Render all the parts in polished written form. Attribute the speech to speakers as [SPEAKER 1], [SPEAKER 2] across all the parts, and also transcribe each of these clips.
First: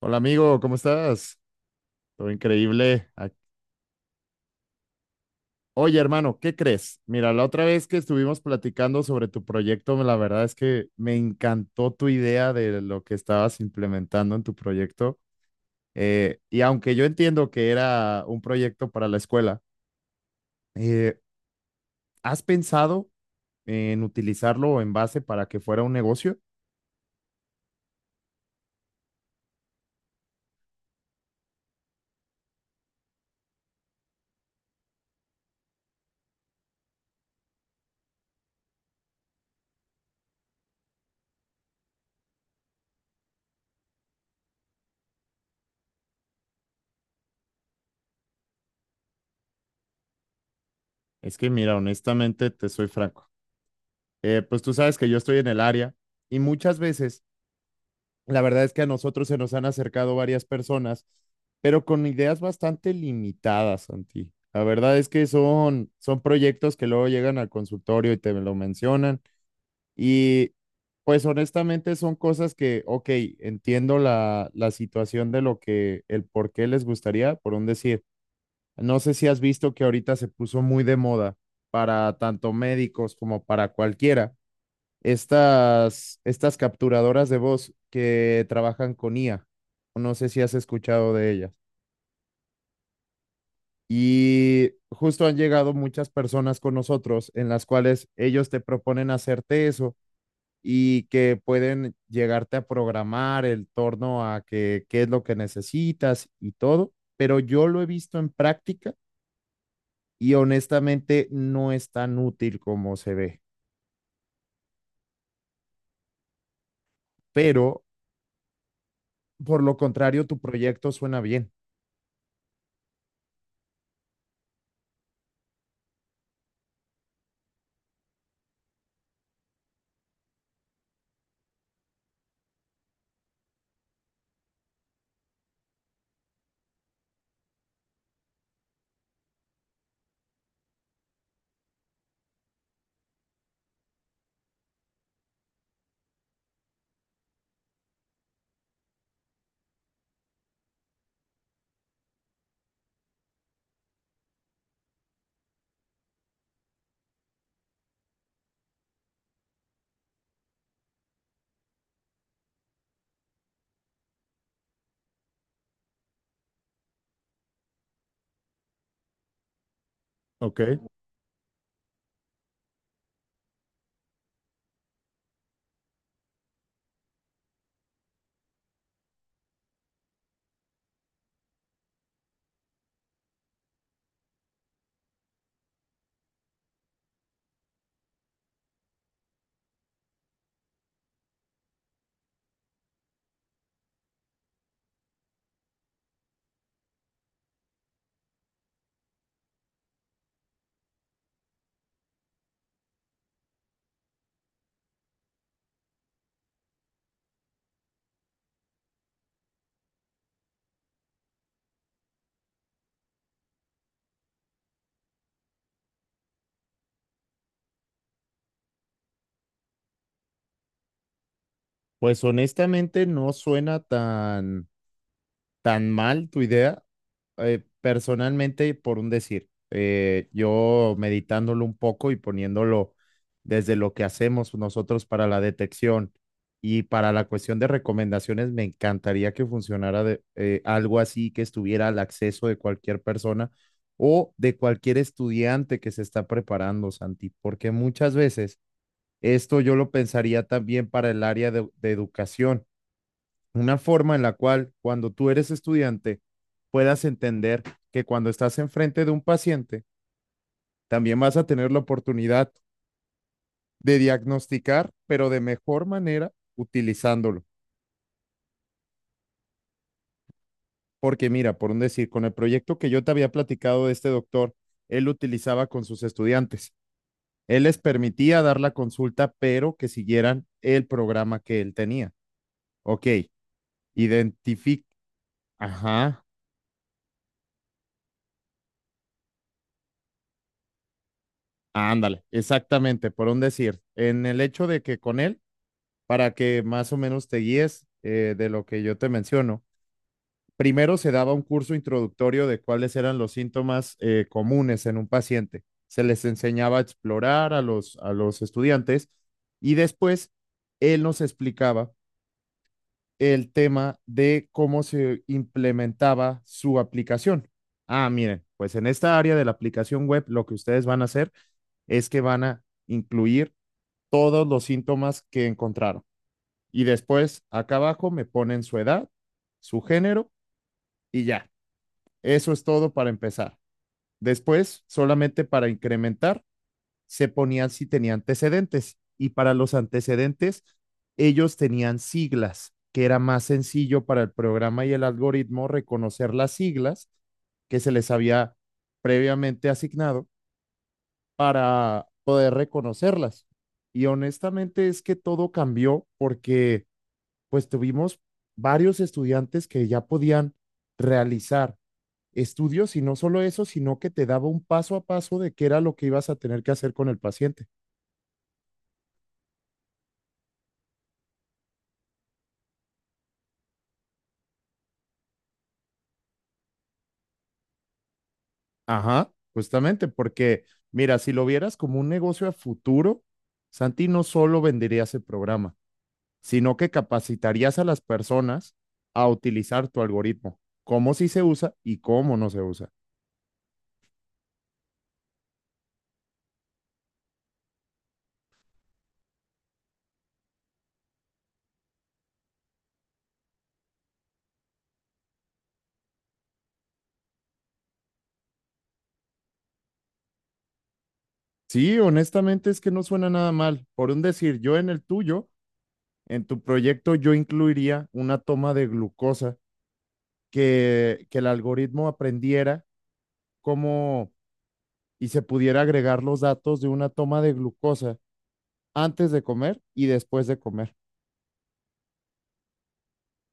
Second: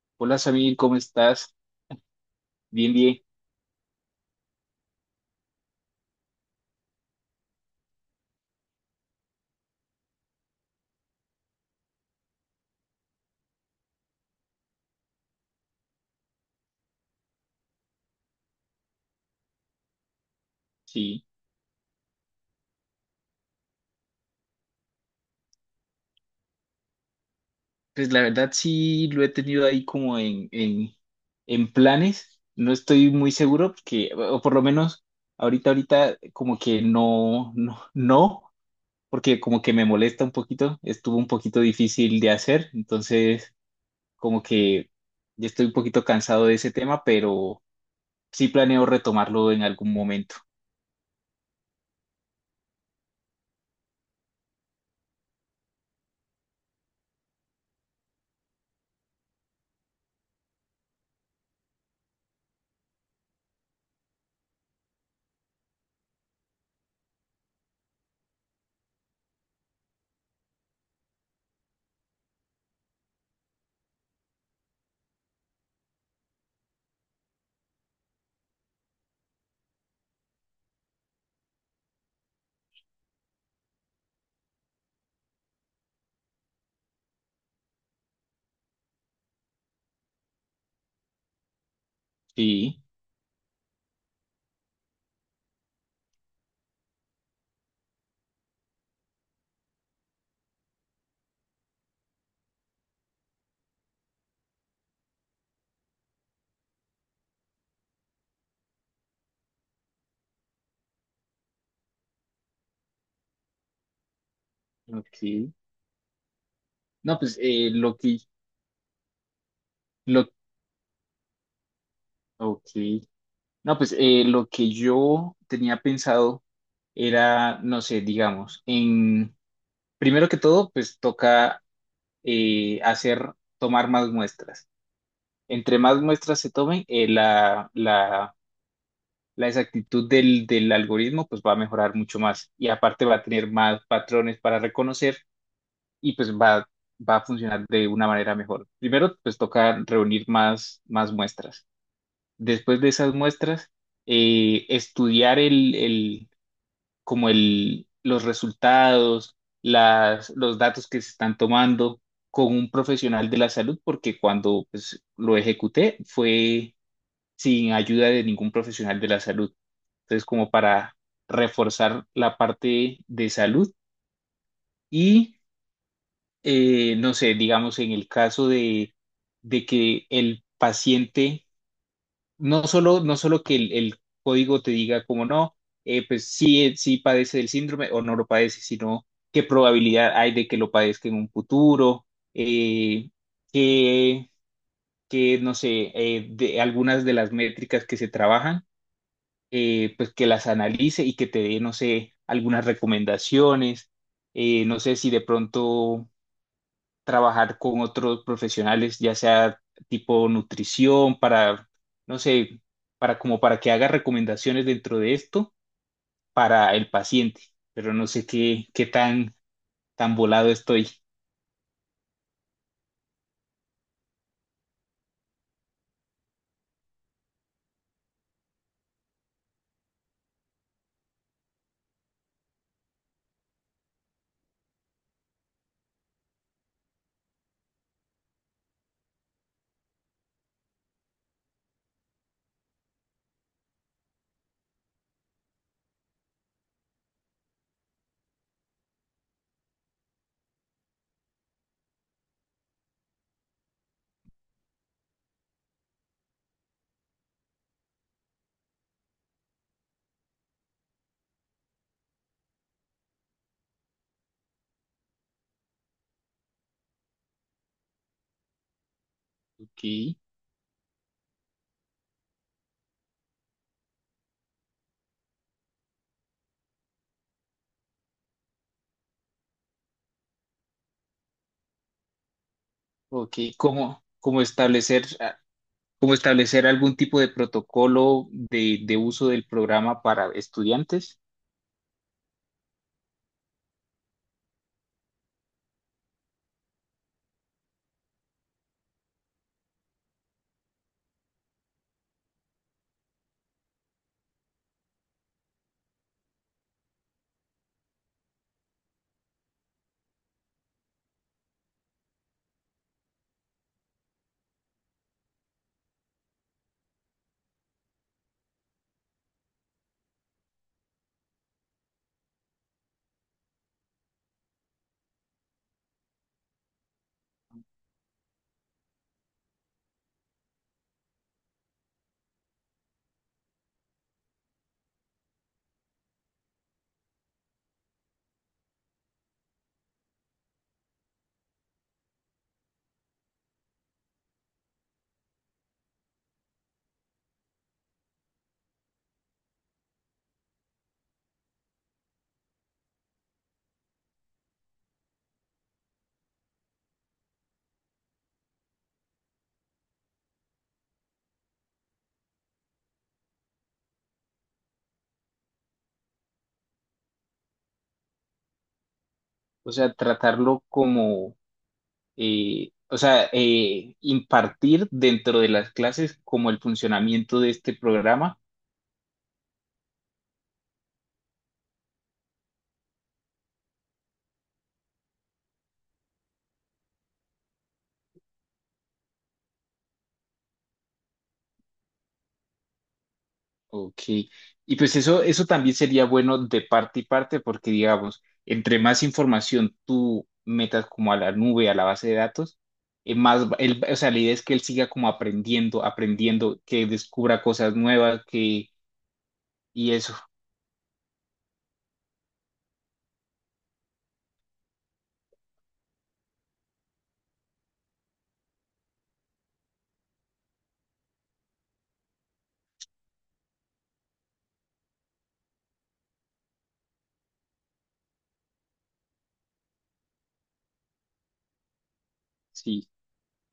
[SPEAKER 1] Hola
[SPEAKER 2] Hola
[SPEAKER 1] amigo, ¿cómo
[SPEAKER 2] Samir, ¿cómo
[SPEAKER 1] estás?
[SPEAKER 2] estás?
[SPEAKER 1] Todo
[SPEAKER 2] Bien,
[SPEAKER 1] increíble.
[SPEAKER 2] bien.
[SPEAKER 1] Ac- Oye hermano, ¿qué crees? Mira, la otra vez que estuvimos platicando sobre tu proyecto, la verdad es que me encantó tu idea de lo que estabas implementando en tu proyecto. Y aunque yo entiendo que era un proyecto para la escuela, eh,
[SPEAKER 2] Sí,
[SPEAKER 1] ¿has pensado en utilizarlo en base para que fuera un negocio?
[SPEAKER 2] pues la verdad sí lo he tenido ahí como en planes. No estoy muy seguro porque, o por lo menos ahorita como que no, no, no, porque como que me molesta un poquito. Estuvo un poquito difícil de hacer, entonces como que ya estoy un poquito cansado de ese tema, pero sí planeo retomarlo en algún momento.
[SPEAKER 1] Es que mira, honestamente te soy franco. Pues tú sabes que yo estoy en el área y muchas veces la verdad es que a nosotros se nos han acercado varias personas, pero con ideas bastante limitadas, Santi. La verdad es que son proyectos que luego llegan al consultorio y te lo mencionan. Y pues honestamente son cosas que, ok, entiendo la situación de lo que, el por qué les gustaría, por un decir. No sé si has visto que ahorita se puso muy de moda para tanto médicos como para cualquiera estas capturadoras de voz que trabajan con IA. No sé si has escuchado de ellas.
[SPEAKER 2] Sí,
[SPEAKER 1] Y justo han llegado muchas personas con nosotros en las cuales ellos te proponen hacerte eso y que pueden llegarte a programar el torno a que, qué es lo que necesitas y todo. Pero yo lo he visto en práctica y honestamente no es tan útil como se ve.
[SPEAKER 2] ok. No, pues
[SPEAKER 1] Pero por lo contrario,
[SPEAKER 2] lo,
[SPEAKER 1] tu proyecto suena bien.
[SPEAKER 2] ok. No, pues lo que yo tenía pensado era, no sé, digamos, en primero que todo, pues toca hacer, tomar más muestras. Entre más muestras se tomen, la exactitud del algoritmo pues va a mejorar mucho más y aparte va a tener más patrones para reconocer y pues va, va a funcionar de una manera mejor. Primero, pues toca reunir más muestras. Después de esas muestras, estudiar como los resultados, los datos que se están tomando con un profesional de la salud, porque cuando pues, lo ejecuté fue sin ayuda de ningún profesional de la salud. Entonces, como
[SPEAKER 1] Ok.
[SPEAKER 2] para reforzar la parte de salud y, no sé, digamos, en el caso de que el paciente no solo que el código te diga como no, pues sí, sí padece del síndrome o no lo padece, sino qué probabilidad hay de que lo padezca en un futuro, eh, que, no sé, de algunas de las métricas que se trabajan, pues que las analice y que te dé, no sé, algunas recomendaciones, no sé si de pronto trabajar con otros profesionales, ya sea tipo nutrición, para, no sé, para como para que haga recomendaciones dentro de esto para el paciente, pero no sé qué tan, tan volado estoy.
[SPEAKER 1] Pues honestamente no suena tan mal tu idea. Personalmente, por un decir, yo meditándolo un poco y poniéndolo desde lo que hacemos nosotros para la detección y para la cuestión de recomendaciones, me encantaría que funcionara de, algo así, que estuviera al acceso de cualquier persona o de cualquier estudiante que se está preparando, Santi, porque muchas veces esto yo lo pensaría también para el área de educación, una forma en la cual cuando tú eres estudiante puedas entender que cuando estás enfrente de un paciente, también vas a tener la oportunidad de diagnosticar, pero de mejor manera utilizándolo.
[SPEAKER 2] Ok,
[SPEAKER 1] Porque mira, por un decir, con el proyecto que yo te había platicado de este doctor, él utilizaba con sus estudiantes. Él les permitía dar la consulta, pero que siguieran el programa que él tenía. Ok,
[SPEAKER 2] ok, ¿cómo, cómo
[SPEAKER 1] identifica.
[SPEAKER 2] establecer, ah, cómo
[SPEAKER 1] Ajá,
[SPEAKER 2] establecer algún tipo de protocolo de uso del programa para estudiantes?
[SPEAKER 1] ándale, exactamente, por un decir. En el hecho de que con él, para que más o menos te guíes, de lo que yo te menciono. Primero se daba un curso introductorio de cuáles eran los síntomas, comunes en un paciente. Se les enseñaba a explorar a los estudiantes y después él nos explicaba el tema de cómo se implementaba su aplicación. Ah, miren, pues en esta área de la aplicación web lo que ustedes van a hacer es que van a incluir todos los síntomas que encontraron. Y después, acá abajo, me ponen su edad, su género y ya. Eso es todo para empezar. Después, solamente para incrementar, se ponían si tenía antecedentes. Y para los antecedentes, ellos tenían siglas, que era más sencillo para el programa y el algoritmo reconocer las siglas que se les había previamente asignado para poder reconocerlas. Y honestamente es que todo cambió porque pues tuvimos varios estudiantes que ya podían realizar estudios y no solo eso, sino que te daba un paso a paso de qué era lo que ibas a tener que hacer con el paciente.
[SPEAKER 2] O sea, tratarlo como o sea, impartir dentro de las clases como el funcionamiento de este programa.
[SPEAKER 1] Ajá, justamente, porque mira, si lo vieras como un negocio a futuro, Santi no solo vendería ese programa, sino que capacitarías a las personas a utilizar tu algoritmo, cómo sí se usa y cómo no se usa.
[SPEAKER 2] Ok. Y pues eso también sería bueno de parte y parte porque, digamos, entre más información tú metas como a la nube, a la base de datos, más, va- él- o sea, la idea es que él siga como aprendiendo, aprendiendo, que descubra cosas nuevas, que, y eso,
[SPEAKER 1] Sí, honestamente es que no suena nada mal. Por un decir, yo en el tuyo, en tu proyecto, yo incluiría una toma de glucosa que el algoritmo aprendiera cómo, y se pudiera agregar los datos de una toma de glucosa antes de comer y después de comer.
[SPEAKER 2] sí.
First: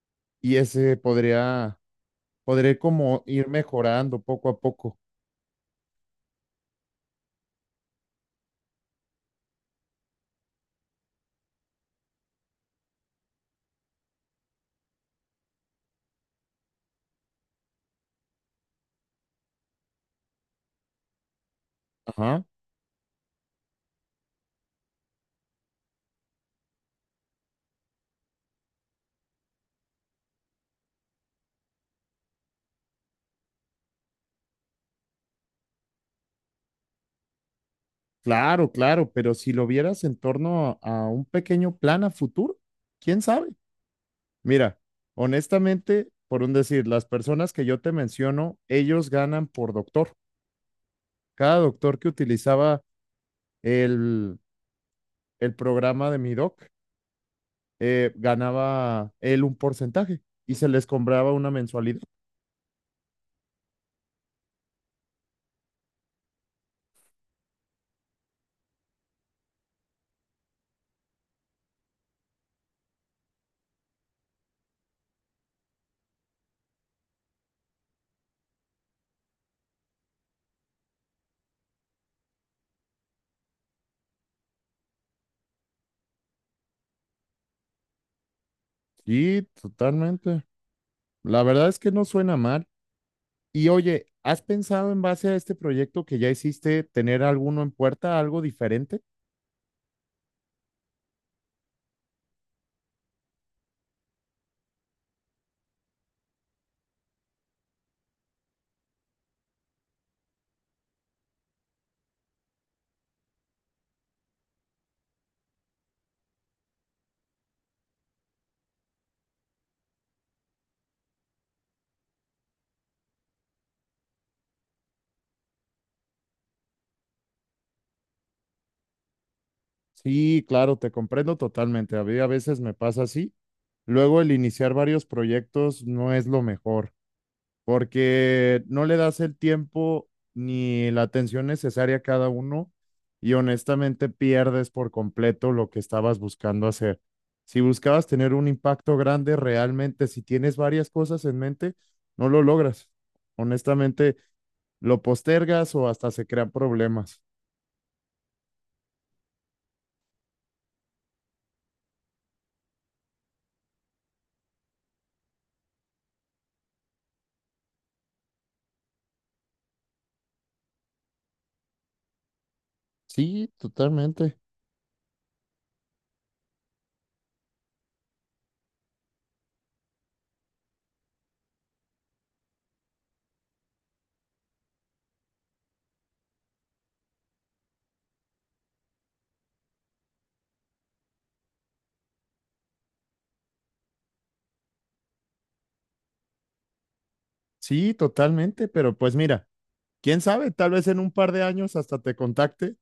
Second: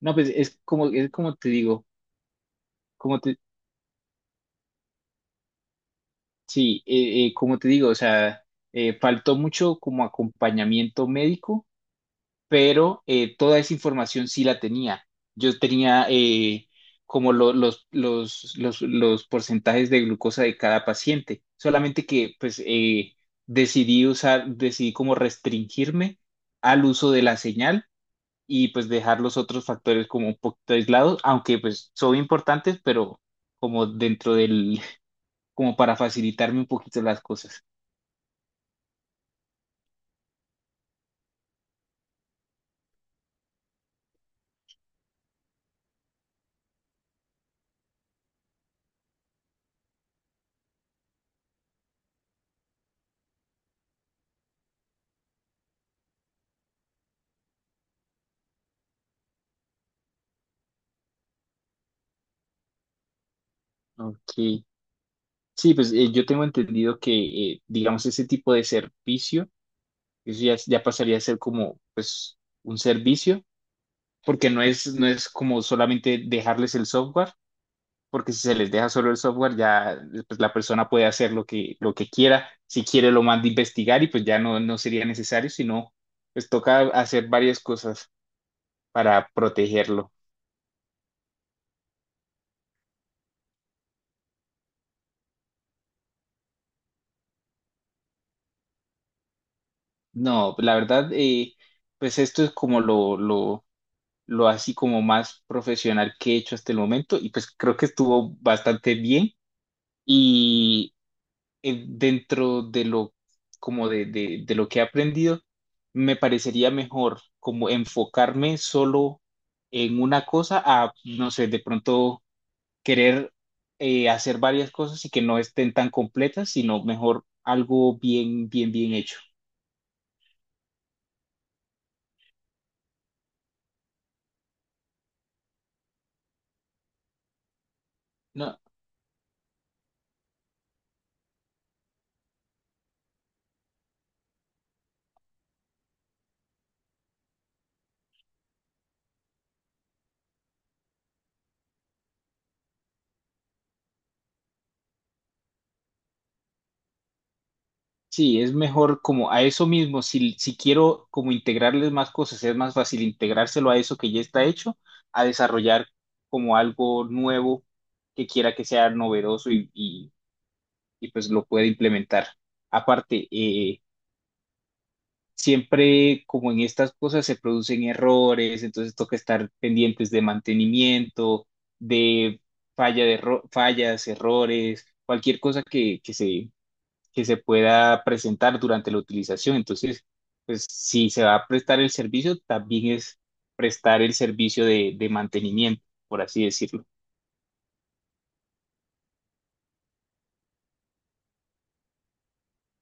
[SPEAKER 2] No, pues
[SPEAKER 1] Y ese
[SPEAKER 2] es como te
[SPEAKER 1] podría,
[SPEAKER 2] digo.
[SPEAKER 1] podría como ir mejorando poco a poco.
[SPEAKER 2] Sí, como te digo, o sea, faltó mucho como acompañamiento médico, pero toda esa información sí la tenía. Yo tenía como lo- los porcentajes de glucosa de cada paciente, solamente que
[SPEAKER 1] Ajá.
[SPEAKER 2] pues decidí usar, decidí como restringirme al uso de la señal y pues dejar los otros factores como un poquito aislados, aunque pues son importantes, pero como dentro del, como para facilitarme un poquito las cosas.
[SPEAKER 1] Claro, claro, pero si lo vieras en torno a un pequeño plan a futuro, ¿quién sabe? Mira, honestamente, por un decir, las personas que yo te menciono, ellos ganan por doctor. Cada doctor que utilizaba el, el programa de mi doc, ganaba él un porcentaje y se les cobraba una mensualidad.
[SPEAKER 2] Ok. Sí, pues yo tengo entendido que, digamos, ese tipo de servicio, eso ya, ya pasaría a ser como, pues, un servicio, porque no es como solamente dejarles el software, porque si se les deja solo el software, ya pues, la persona puede hacer lo que quiera, si quiere lo manda a investigar y pues ya no, no sería necesario, sino pues toca hacer varias cosas para
[SPEAKER 1] Sí,
[SPEAKER 2] protegerlo.
[SPEAKER 1] totalmente. La verdad es que no suena mal. Y oye, ¿has pensado en base a este proyecto que ya hiciste tener alguno en puerta, algo diferente?
[SPEAKER 2] No, la verdad, pues esto es como lo así como más profesional que he hecho hasta el momento y pues creo que estuvo bastante bien y dentro de lo como de lo que he aprendido me parecería mejor como enfocarme solo en una cosa a no sé de pronto querer hacer varias cosas y que no estén tan completas sino mejor algo bien bien bien hecho.
[SPEAKER 1] Sí, claro, te comprendo totalmente. A mí a veces me pasa así. Luego el iniciar varios proyectos no es lo mejor,
[SPEAKER 2] No,
[SPEAKER 1] porque no le das el tiempo ni la atención necesaria a cada uno y honestamente pierdes por completo lo que estabas buscando hacer. Si buscabas tener un impacto grande, realmente, si tienes varias cosas en mente, no lo logras. Honestamente, lo postergas o hasta se crean problemas.
[SPEAKER 2] sí, es mejor como a eso mismo, si, si quiero como integrarles más cosas, es más fácil integrárselo a eso que ya está hecho, a desarrollar como algo nuevo que quiera que sea novedoso y, pues lo pueda implementar. Aparte,
[SPEAKER 1] Sí, totalmente.
[SPEAKER 2] siempre como en estas cosas se producen errores, entonces toca estar pendientes de mantenimiento, de falla de erro- fallas, errores, cualquier cosa que, que se pueda presentar durante la utilización. Entonces, pues si se va a prestar el servicio, también es prestar el servicio de mantenimiento, por así decirlo.
[SPEAKER 1] Sí, totalmente, pero pues mira, quién sabe, tal vez en un par de años hasta te contacte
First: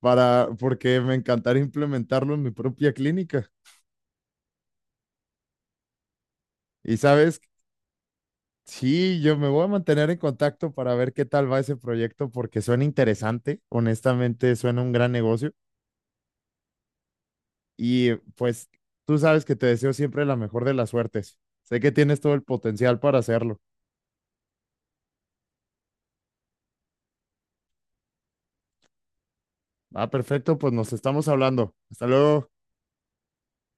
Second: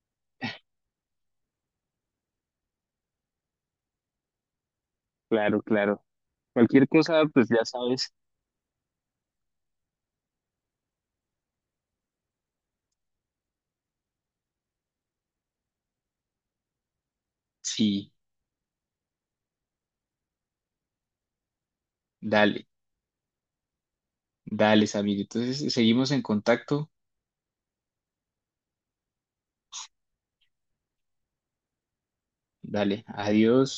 [SPEAKER 1] para, porque me encantaría implementarlo en mi propia clínica.
[SPEAKER 2] Claro, claro. Cualquier
[SPEAKER 1] Y
[SPEAKER 2] cosa,
[SPEAKER 1] sabes,
[SPEAKER 2] pues ya sabes.
[SPEAKER 1] sí, yo me voy a mantener en contacto para ver qué tal va ese proyecto porque suena interesante, honestamente suena un gran negocio
[SPEAKER 2] Sí,
[SPEAKER 1] y pues tú sabes que te deseo siempre la mejor de las suertes. Sé que tienes todo el
[SPEAKER 2] dale,
[SPEAKER 1] potencial para hacerlo.
[SPEAKER 2] dale, Samir. Entonces, seguimos en contacto.
[SPEAKER 1] Ah, perfecto, pues nos estamos hablando. Hasta luego.
[SPEAKER 2] Dale, adiós.